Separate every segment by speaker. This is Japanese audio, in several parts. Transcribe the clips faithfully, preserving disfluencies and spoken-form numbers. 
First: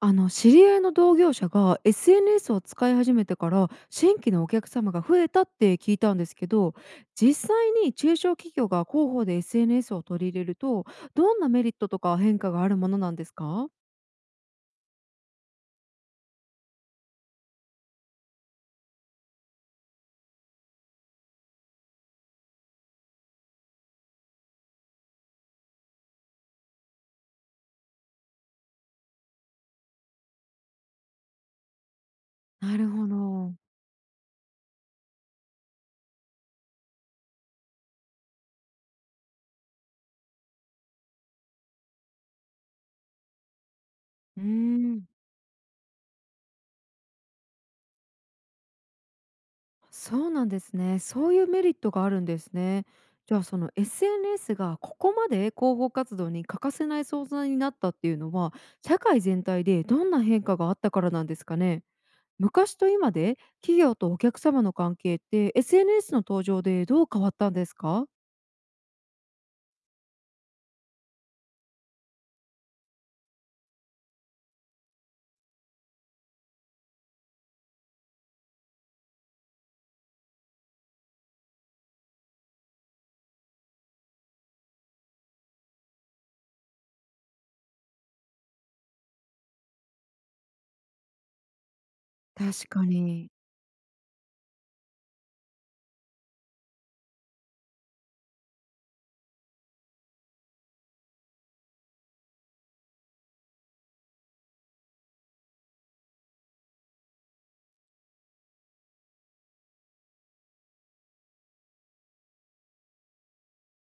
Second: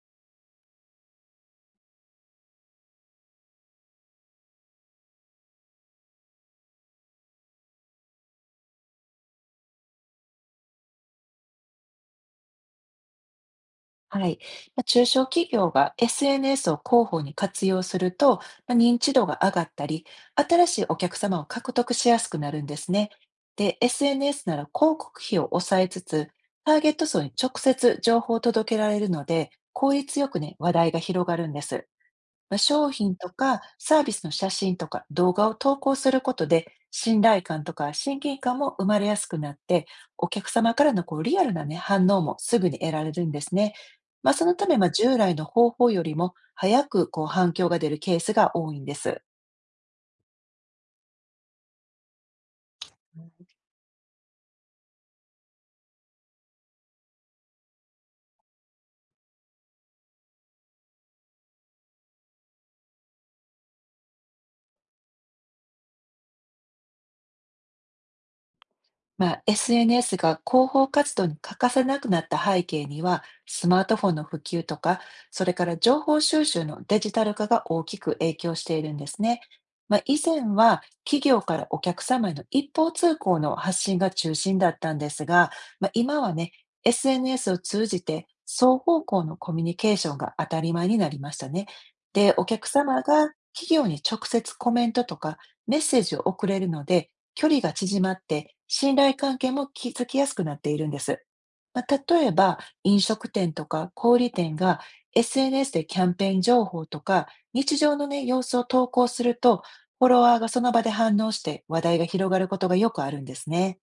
Speaker 1: あの知り合いの同業者が エスエヌエス を使い始めてから新規のお客様が増えたって聞いたんですけど、実際に中小企業が広報で エスエヌエス を取り入れると、どんなメリットとか変化があるものなんですか？
Speaker 2: はい。まあ中小企業が エスエヌエス を広報に活用すると、まあ認知度が上がったり、新しいお客様を獲得しやすくなるんですね。で、エスエヌエス なら広告費を抑えつつ、ターゲット層に直接情報を届けられるので、効率よくね、話題が広がるんです。まあ、
Speaker 1: なる
Speaker 2: 商
Speaker 1: ほ
Speaker 2: 品と
Speaker 1: ど。
Speaker 2: かサービスの写真とか動画を投稿することで、信頼感とか親近感も生まれやすくなって、お客様からのこうリアルな、ね、反応もすぐに得られるんですね。まあ、
Speaker 1: うー
Speaker 2: そのため、まあ、
Speaker 1: ん。
Speaker 2: 従来の方法よりも早くこう反響が出るケースが多いんです。
Speaker 1: そうなんですね。そういうメリットがあるんですね。じゃあその エスエヌエス がここまで広報活動に欠かせない存在になったっていうのは、社会全体でどんな変化があったからなんですかね？昔と今で企業とお客様の関係って、 エスエヌエス の登場でどう変わったんですか？
Speaker 2: まあ、エスエヌエス が広報活動に欠かせなくなった背景には、スマートフォンの普及とか、それから情報収集のデジタル化が大きく影響しているんですね。まあ、以前は企業からお客様への一方通行の発信が中心だったんですが、まあ、今はね、エスエヌエス を通じて双方向のコミュニケーションが当たり前になりましたね。で、お客
Speaker 1: 確か
Speaker 2: 様
Speaker 1: に。
Speaker 2: が企業に直接コメントとかメッセージを送れるので、距離が縮まって、信頼関係も築きやすくなっているんです。まあ、例えば、飲食店とか小売店が エスエヌエス でキャンペーン情報とか、日常のね、様子を投稿すると、フォロワーがその場で反応して話題が広がることがよくあるんですね。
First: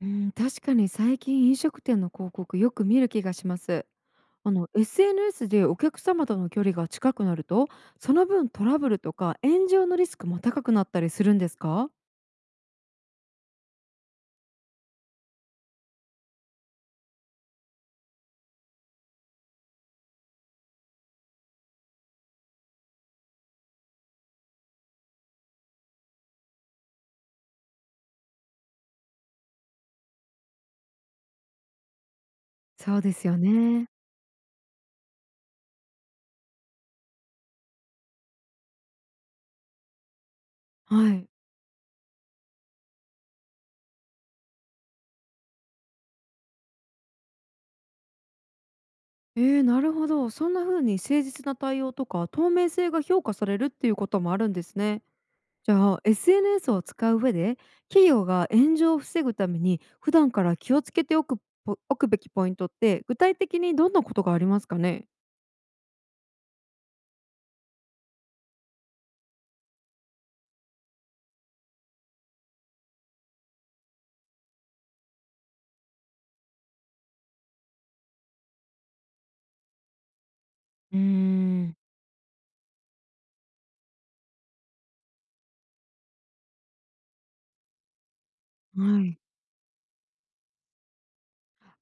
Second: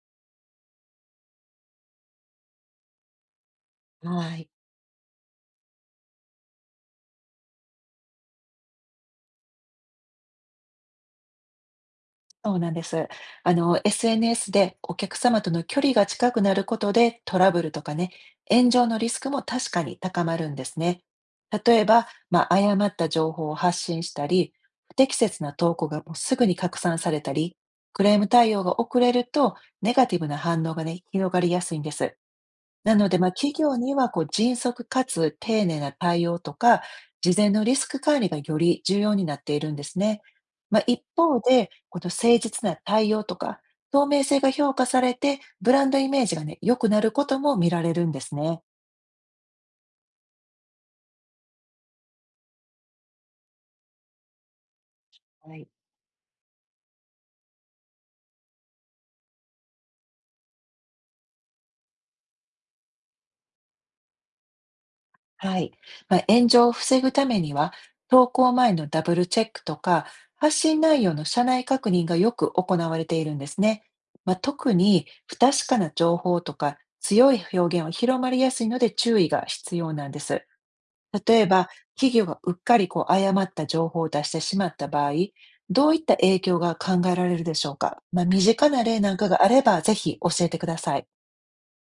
Speaker 1: うん、確かに最近飲食店の広告よく見る気がします。
Speaker 2: はい。
Speaker 1: あの エスエヌエス でお客様との距離が近くなると、その分トラブルとか炎上のリスクも高くなったりするんですか？
Speaker 2: そうなんです。あの、エスエヌエス でお客様との距離が近くなることでトラブルとかね、炎上のリスクも確かに高まるんですね。例えば、まあ、誤った情報を発信したり、不適切な投稿がもうすぐに拡散されたり、クレーム対応が遅れるとネガティブな反応がね、広がりやすいんです。な
Speaker 1: そう
Speaker 2: の
Speaker 1: で
Speaker 2: で、
Speaker 1: す
Speaker 2: まあ、
Speaker 1: よ
Speaker 2: 企業
Speaker 1: ね。
Speaker 2: にはこう迅速かつ丁寧な対応とか、事前のリスク管理がより重要になっているんですね。まあ、一
Speaker 1: はい。
Speaker 2: 方で、この誠実な対応とか、透明性が評価されて、ブランドイメージがね、良くなることも見られるんですね。
Speaker 1: えー、なるほど。そんな風に誠実な対応とか透明性が評価されるっていうこともあるんですね。
Speaker 2: はい。
Speaker 1: じゃあ エスエヌエス を使う上で、企業が炎上を防ぐために普段から気をつけておくポおくべきポイントって具体的にどんなことがありますかね？
Speaker 2: はい。まあ、炎上を防ぐためには、投稿前のダブルチェックとか、発信内容の社内確認がよく行われているんですね。まあ、特に不確かな情報とか強い表現は広まりやすいので注意が必要なんです。
Speaker 1: うー
Speaker 2: 例えば、
Speaker 1: ん。
Speaker 2: 企業がうっかりこう誤った情報を出してしまった場合、どういった影響が考えられるでしょうか。まあ、身近な例
Speaker 1: は
Speaker 2: なん
Speaker 1: い。
Speaker 2: かがあれば、ぜひ教えてください。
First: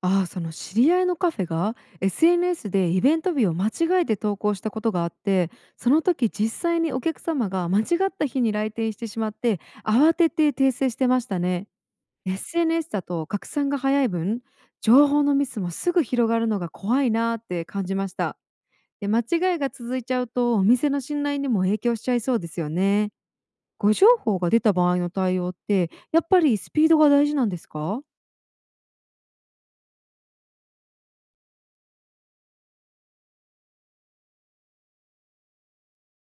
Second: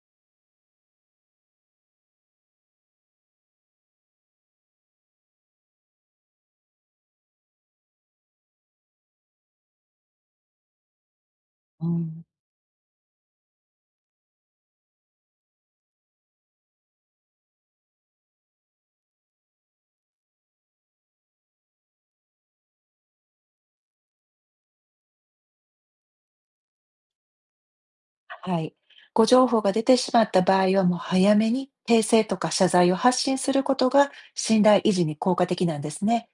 Speaker 1: ああ、その知り合いのカフェが エスエヌエス でイベント日を間違えて投稿したことがあって、その時実際にお客様が間違った日に来店してしまって、慌てて訂正してましたね。
Speaker 2: うん
Speaker 1: エスエヌエス だと拡散が早い分、情報のミスもすぐ広がるのが怖いなーって感じました。で、間違いが続いちゃうと、お店の信頼にも影響しちゃいそうですよね。誤情報が出た場合の対応って、やっぱりスピードが大事なんですか？
Speaker 2: はい。誤情報が出てしまった場合は、もう早めに訂正とか謝罪を発信することが信頼維持に効果的なんですね。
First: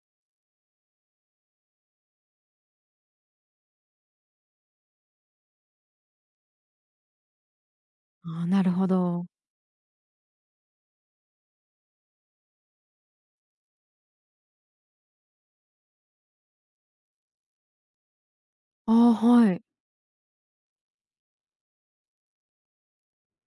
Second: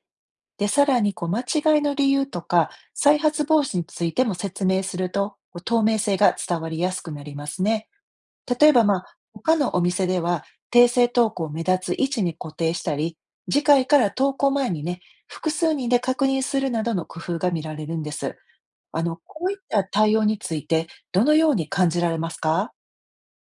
Speaker 2: で、さらにこう間違いの理由とか再発防止についても説明すると、こう透明性が伝わりやすくなりますね。
Speaker 1: あー、な
Speaker 2: 例え
Speaker 1: る
Speaker 2: ば、
Speaker 1: ほ
Speaker 2: まあ、
Speaker 1: ど。
Speaker 2: 他のお店では訂正投稿を目立つ位置に固定したり、次回から投稿前にね、複数人で確認するなどの工夫が見られるんです。あ
Speaker 1: ああ、
Speaker 2: の、こう
Speaker 1: は
Speaker 2: いっ
Speaker 1: い。
Speaker 2: た対応について、どのように感じられますか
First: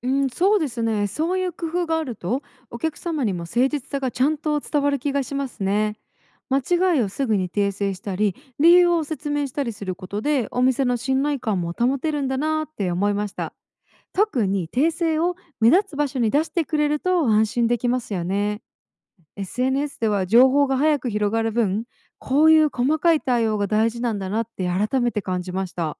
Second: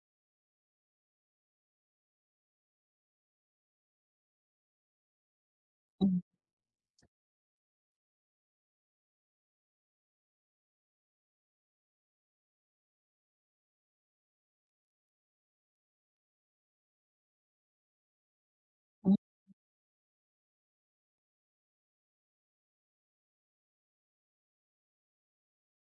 Speaker 1: うん、そうですね。そういう工夫があると、お客様にも誠実さがちゃんと伝わる気がしますね。
Speaker 2: うん、
Speaker 1: 間違いをすぐに訂正したり、理由を説明したりすることで、お店の信頼感も保てるんだなって思いました。特に訂正を目立つ場所に出してくれると安心できますよね。
Speaker 2: うん、
Speaker 1: エスエヌエス では情報が早く広がる分、こういう細かい対応が大事なんだなって改めて感じました。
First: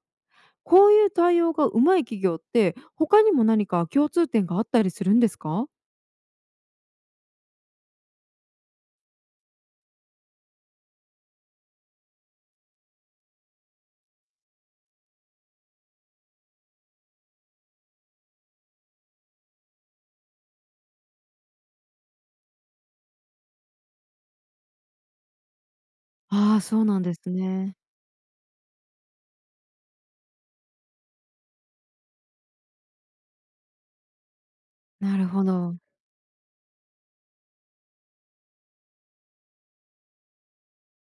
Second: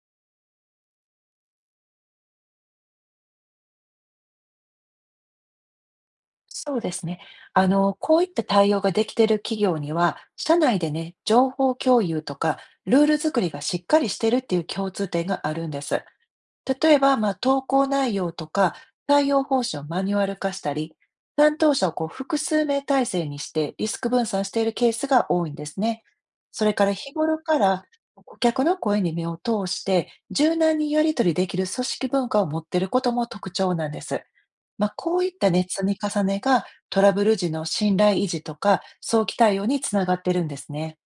Speaker 1: こういう対応がうまい企業って、他にも何か共通点があったりするんですか？
Speaker 2: そうですね。あの、こういった対応ができている企業には、社内でね、情報共有とか、ルール作りがしっかりしているっていう共通点があるんです。例えば、まあ、投稿内容とか、対応方針をマニュアル化したり、担当者をこう複数名体制にしてリスク分散しているケースが多いんですね。
Speaker 1: ああー、
Speaker 2: それ
Speaker 1: そ
Speaker 2: か
Speaker 1: う
Speaker 2: ら
Speaker 1: なん
Speaker 2: 日
Speaker 1: です
Speaker 2: 頃か
Speaker 1: ね。
Speaker 2: ら顧客の声に目を通して柔軟にやり取りできる組織文化を持っていることも特徴なんです。まあ、
Speaker 1: な
Speaker 2: こうい
Speaker 1: る
Speaker 2: っ
Speaker 1: ほ
Speaker 2: たね、
Speaker 1: ど。
Speaker 2: 積み重ねがトラブル時の信頼維持とか、早期対応につながってるんですね。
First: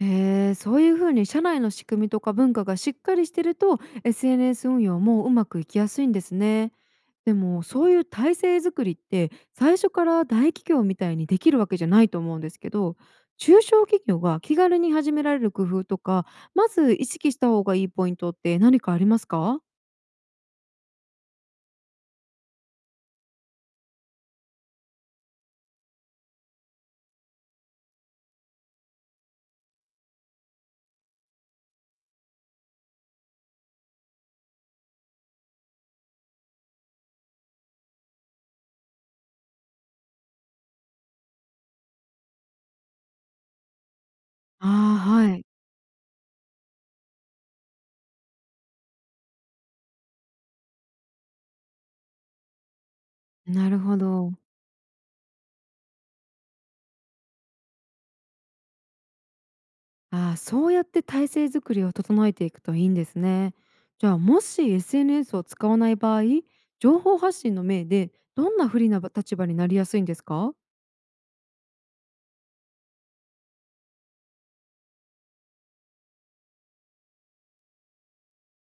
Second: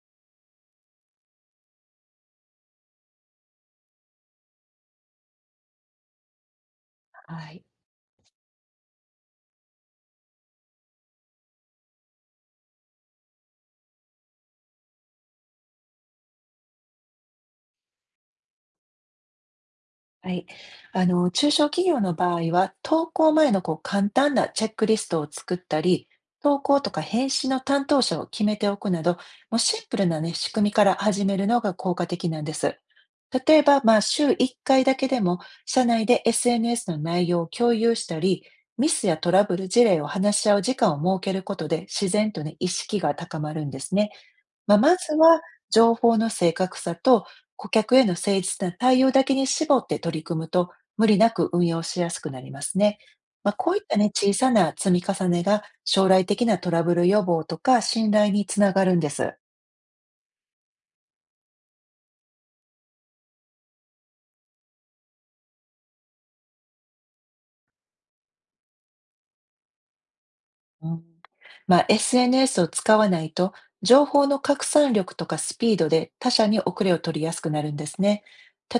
Speaker 1: へえ、そういうふうに社内の仕組みとか文化がしっかりしてると、 エスエヌエス 運用もうまくいきやすいんですね。で
Speaker 2: は
Speaker 1: も、
Speaker 2: い。
Speaker 1: そういう体制作りって最初から大企業みたいにできるわけじゃないと思うんですけど、中小企業が気軽に始められる工夫とか、まず意識した方がいいポイントって何かありますか？
Speaker 2: はい。あの、中小企業の場合は、投稿前のこう簡単なチェックリストを作ったり、投稿とか返信の担当者を決めておくなど、もうシンプルなね、仕組みから始めるのが効果的なんです。例えば、まあ、週いっかいだけでも、社内で エスエヌエス の内容を共有したり、ミスやトラブル事例を話し合う時間を設けることで、自然とね、意識が高まるんですね。まあ、ま
Speaker 1: ああー、
Speaker 2: ず
Speaker 1: は
Speaker 2: は
Speaker 1: い。
Speaker 2: 情報の正確さと顧客への誠実な対応だけに絞って取り組むと、無理なく運用しやすくなりますね。まあ、
Speaker 1: な
Speaker 2: こう
Speaker 1: る
Speaker 2: いった
Speaker 1: ほ
Speaker 2: ね、小
Speaker 1: ど。
Speaker 2: さな積み重ねが将来的なトラブル予防とか信頼につながるんです。
Speaker 1: ああ、そうやって体制作りを整えていくといいんですね。じゃあもし エスエヌエス を使わない場合、情報発信の目で、どんな不利な立場になりやすいんですか？
Speaker 2: うん、まあ、エスエヌエス を使わないと、情報の拡散力とかスピードで他社に遅れを取りやすくなるんですね。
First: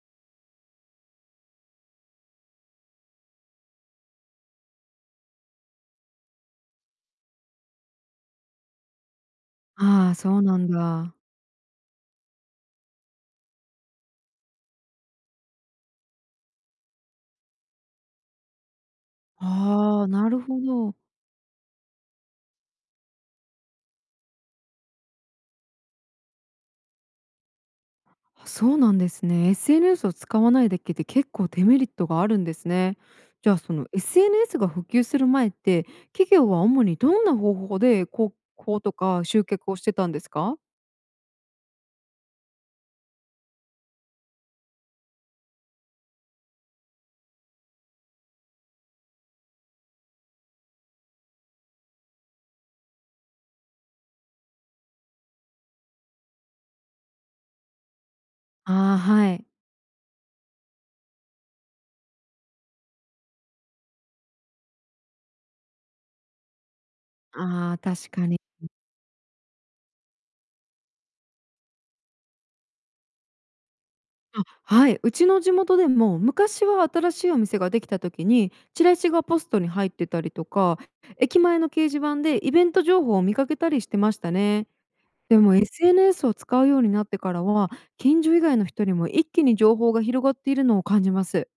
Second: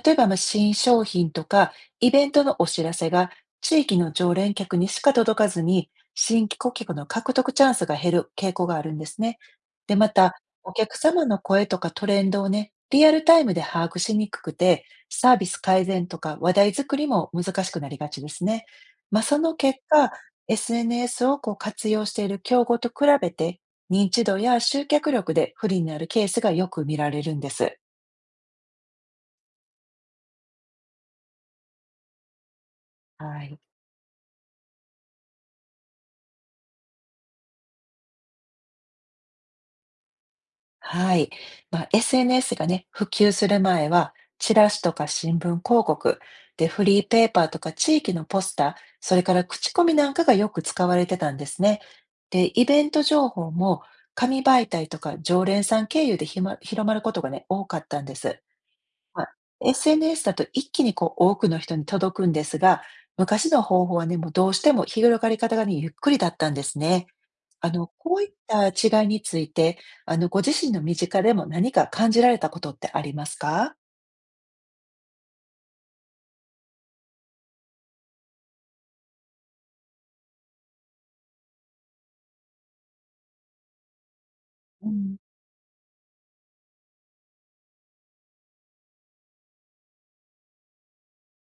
Speaker 2: 例えば、まあ新商品とかイベントのお知らせが地域の常連客にしか届かずに、新規顧客の獲得チャンスが減る傾向があるんですね。で、ま
Speaker 1: ああ、
Speaker 2: た、
Speaker 1: そうなん
Speaker 2: お客
Speaker 1: だ。
Speaker 2: 様の声とかトレンドをね、リアルタイムで把握しにくくて、サービス改善とか話題作りも難しくなりがちですね。まあ、その結
Speaker 1: ああ、
Speaker 2: 果、
Speaker 1: なるほど。
Speaker 2: エスエヌエス をこう活用している競合と比べて、認知度や集客力で不利になるケースがよく見られるんです。
Speaker 1: あ、そうなんですね。エスエヌエス を使わないだけで結構デメリットがあるんですね。
Speaker 2: は
Speaker 1: じゃあ
Speaker 2: い。
Speaker 1: その エスエヌエス が普及する前って、企業は主にどんな方法で広報とか集客をしてたんですか？
Speaker 2: はい。まあ、エスエヌエス がね、普及する前は、チラシとか新聞広告、で、フリーペーパーとか地域のポスター、それから口コミなんかがよく使われてたんですね。で、イベント情報も紙媒体とか常連さん経由でひま広まることがね、多かったんです。
Speaker 1: ああー、
Speaker 2: は
Speaker 1: はい。
Speaker 2: い。エスエヌエス だと一気にこう多くの人に届くんですが、昔の方法はね、もうどうしても広がり方がね、ゆっくりだったんですね。あ
Speaker 1: ああ、
Speaker 2: の、
Speaker 1: 確
Speaker 2: こう
Speaker 1: か
Speaker 2: いっ
Speaker 1: に。
Speaker 2: た違いについて、あの、ご自身の身近でも何か感じられたことってありますか？
Speaker 1: あ、はい。うちの地元でも昔は新しいお店ができた時にチラシがポストに入ってたりとか、駅前の掲示板でイベント情報を見かけたりしてましたね。
Speaker 2: うん
Speaker 1: でも エスエヌエス を使うようになってからは、近所以外の人にも一気に情報が広がっているのを感じます。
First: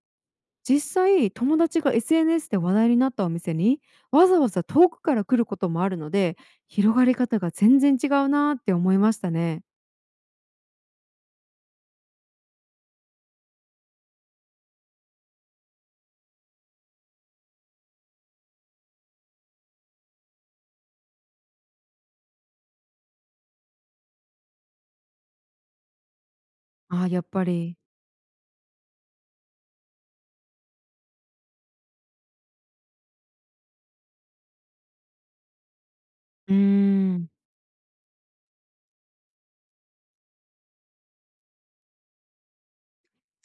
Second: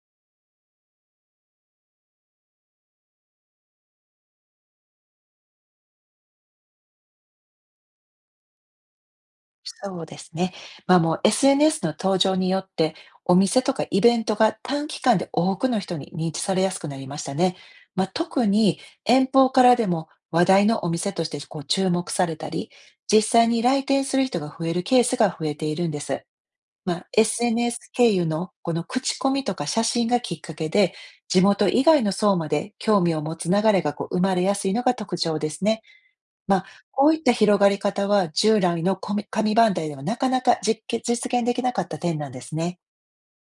Speaker 1: 実際、友達が エスエヌエス で話題になったお店にわざわざ遠くから来ることもあるので、広がり方が全然違うなーって思いましたね。
Speaker 2: そうですね。まあ、もう エスエヌエス の登場によって、お店とかイベントが短期間で多くの人に認知されやすくなりましたね。まあ、特に遠方からでも話題のお店としてこう注目されたり、実際に来店する人が増えるケースが増えているんです。ま
Speaker 1: あ
Speaker 2: あ、
Speaker 1: ー、やっぱり。
Speaker 2: エスエヌエス 経由のこの口コミとか写真がきっかけで、地元以外の層まで興味を持つ流れがこう生まれやすいのが特徴ですね。
Speaker 1: うー
Speaker 2: まあ、こういっ
Speaker 1: ん。
Speaker 2: た広がり方は、従来の紙紙媒体ではなかなか実現実現できなかった点なんですね。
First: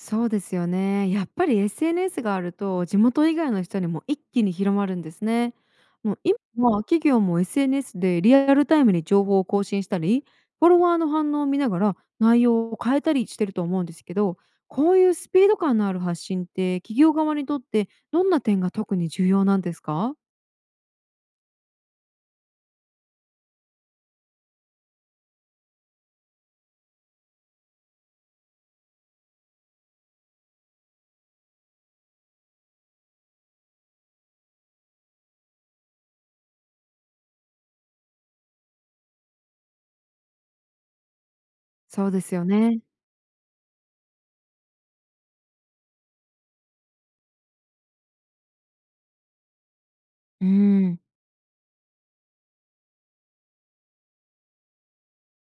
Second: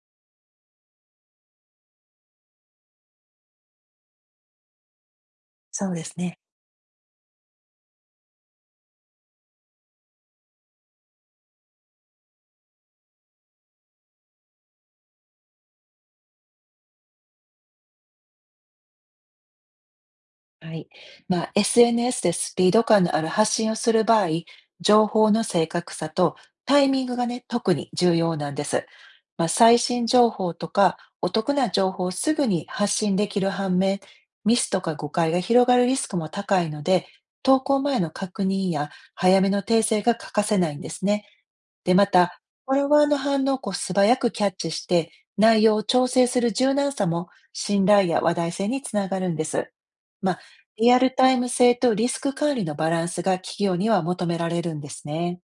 Speaker 1: そうですよね。やっぱり エスエヌエス があると地元以外の人にも一気に広まるんですね。
Speaker 2: そうで
Speaker 1: も
Speaker 2: す
Speaker 1: う
Speaker 2: ね。
Speaker 1: 今は企業も エスエヌエス でリアルタイムに情報を更新したり、フォロワーの反応を見ながら内容を変えたりしてると思うんですけど、こういうスピード感のある発信って、企業側にとってどんな点が特に重要なんですか？
Speaker 2: はい。まあ、エスエヌエス でスピード感のある発信をする場合、情報の正確さとタイミングがね、特に重要なんです。まあ、最新情報とかお得な情報をすぐに発信できる反面、ミスとか誤解が広がるリスクも高いので、投稿前の確認や早めの訂正が欠かせないんですね。で、ま
Speaker 1: そうです
Speaker 2: た、
Speaker 1: よ
Speaker 2: フォ
Speaker 1: ね。
Speaker 2: ロワーの反応をこう素早くキャッチして、内容を調整する柔軟さも信頼や話題性につながるんです。まあ、
Speaker 1: う
Speaker 2: リア
Speaker 1: ん。
Speaker 2: ルタイム性とリスク管理のバランスが企業には求められるんですね。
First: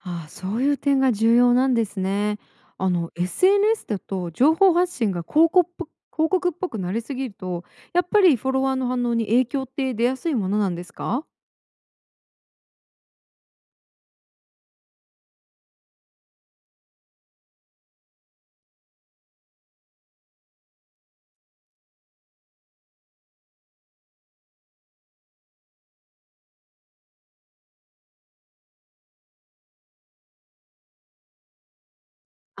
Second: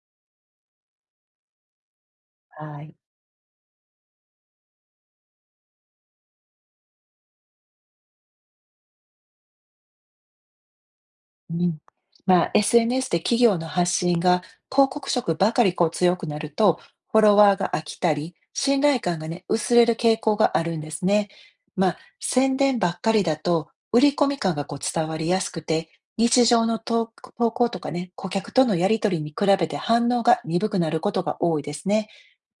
Speaker 1: ああ、そういう点が重要なんですね。
Speaker 2: は
Speaker 1: あ
Speaker 2: い。
Speaker 1: の エスエヌエス だと情報発信が広告っぽ広告っぽくなりすぎると、やっぱりフォロワーの反応に影響って出やすいものなんですか？
Speaker 2: うん、まあ、エスエヌエス で企業の発信が広告色ばかりこう強くなると、フォロワーが飽きたり、信頼感がね、薄れる傾向があるんですね。まあ、宣伝ばっかりだと、売り込み感がこう伝わりやすくて、日常の投投稿とかね、顧客とのやり取りに比べて反応が鈍くなることが多いですね。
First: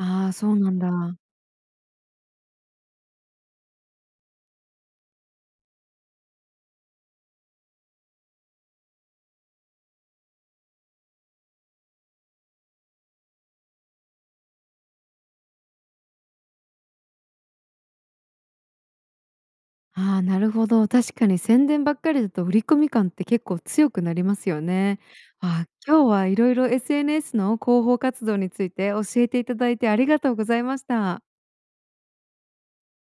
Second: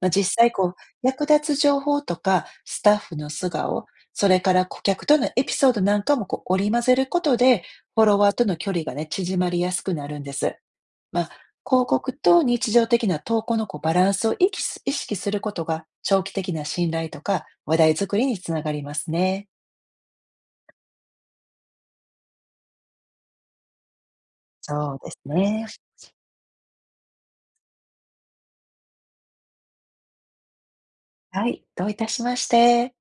Speaker 2: まあ、
Speaker 1: あ、
Speaker 2: 実
Speaker 1: そ
Speaker 2: 際
Speaker 1: う
Speaker 2: こ
Speaker 1: な
Speaker 2: う、
Speaker 1: んだ。
Speaker 2: 役立つ情報とか、スタッフの素顔、それから顧客とのエピソードなんかもこう織り交ぜることで、フォロワーとの距離がね、縮まりやすくなるんです。まあ、広告と日常的な投稿のこうバランスを意識す意識することが、長期的な信頼とか話題作りにつながりますね。
Speaker 1: ああ、なるほど。確かに宣伝ばっかりだと売り込み感って結構強くなりますよ
Speaker 2: そう
Speaker 1: ね。
Speaker 2: です
Speaker 1: あ
Speaker 2: ね。
Speaker 1: あ、今日はいろいろ エスエヌエス の広報活動について教えていただいてありがとうございました。
Speaker 2: はい、どういたしまして。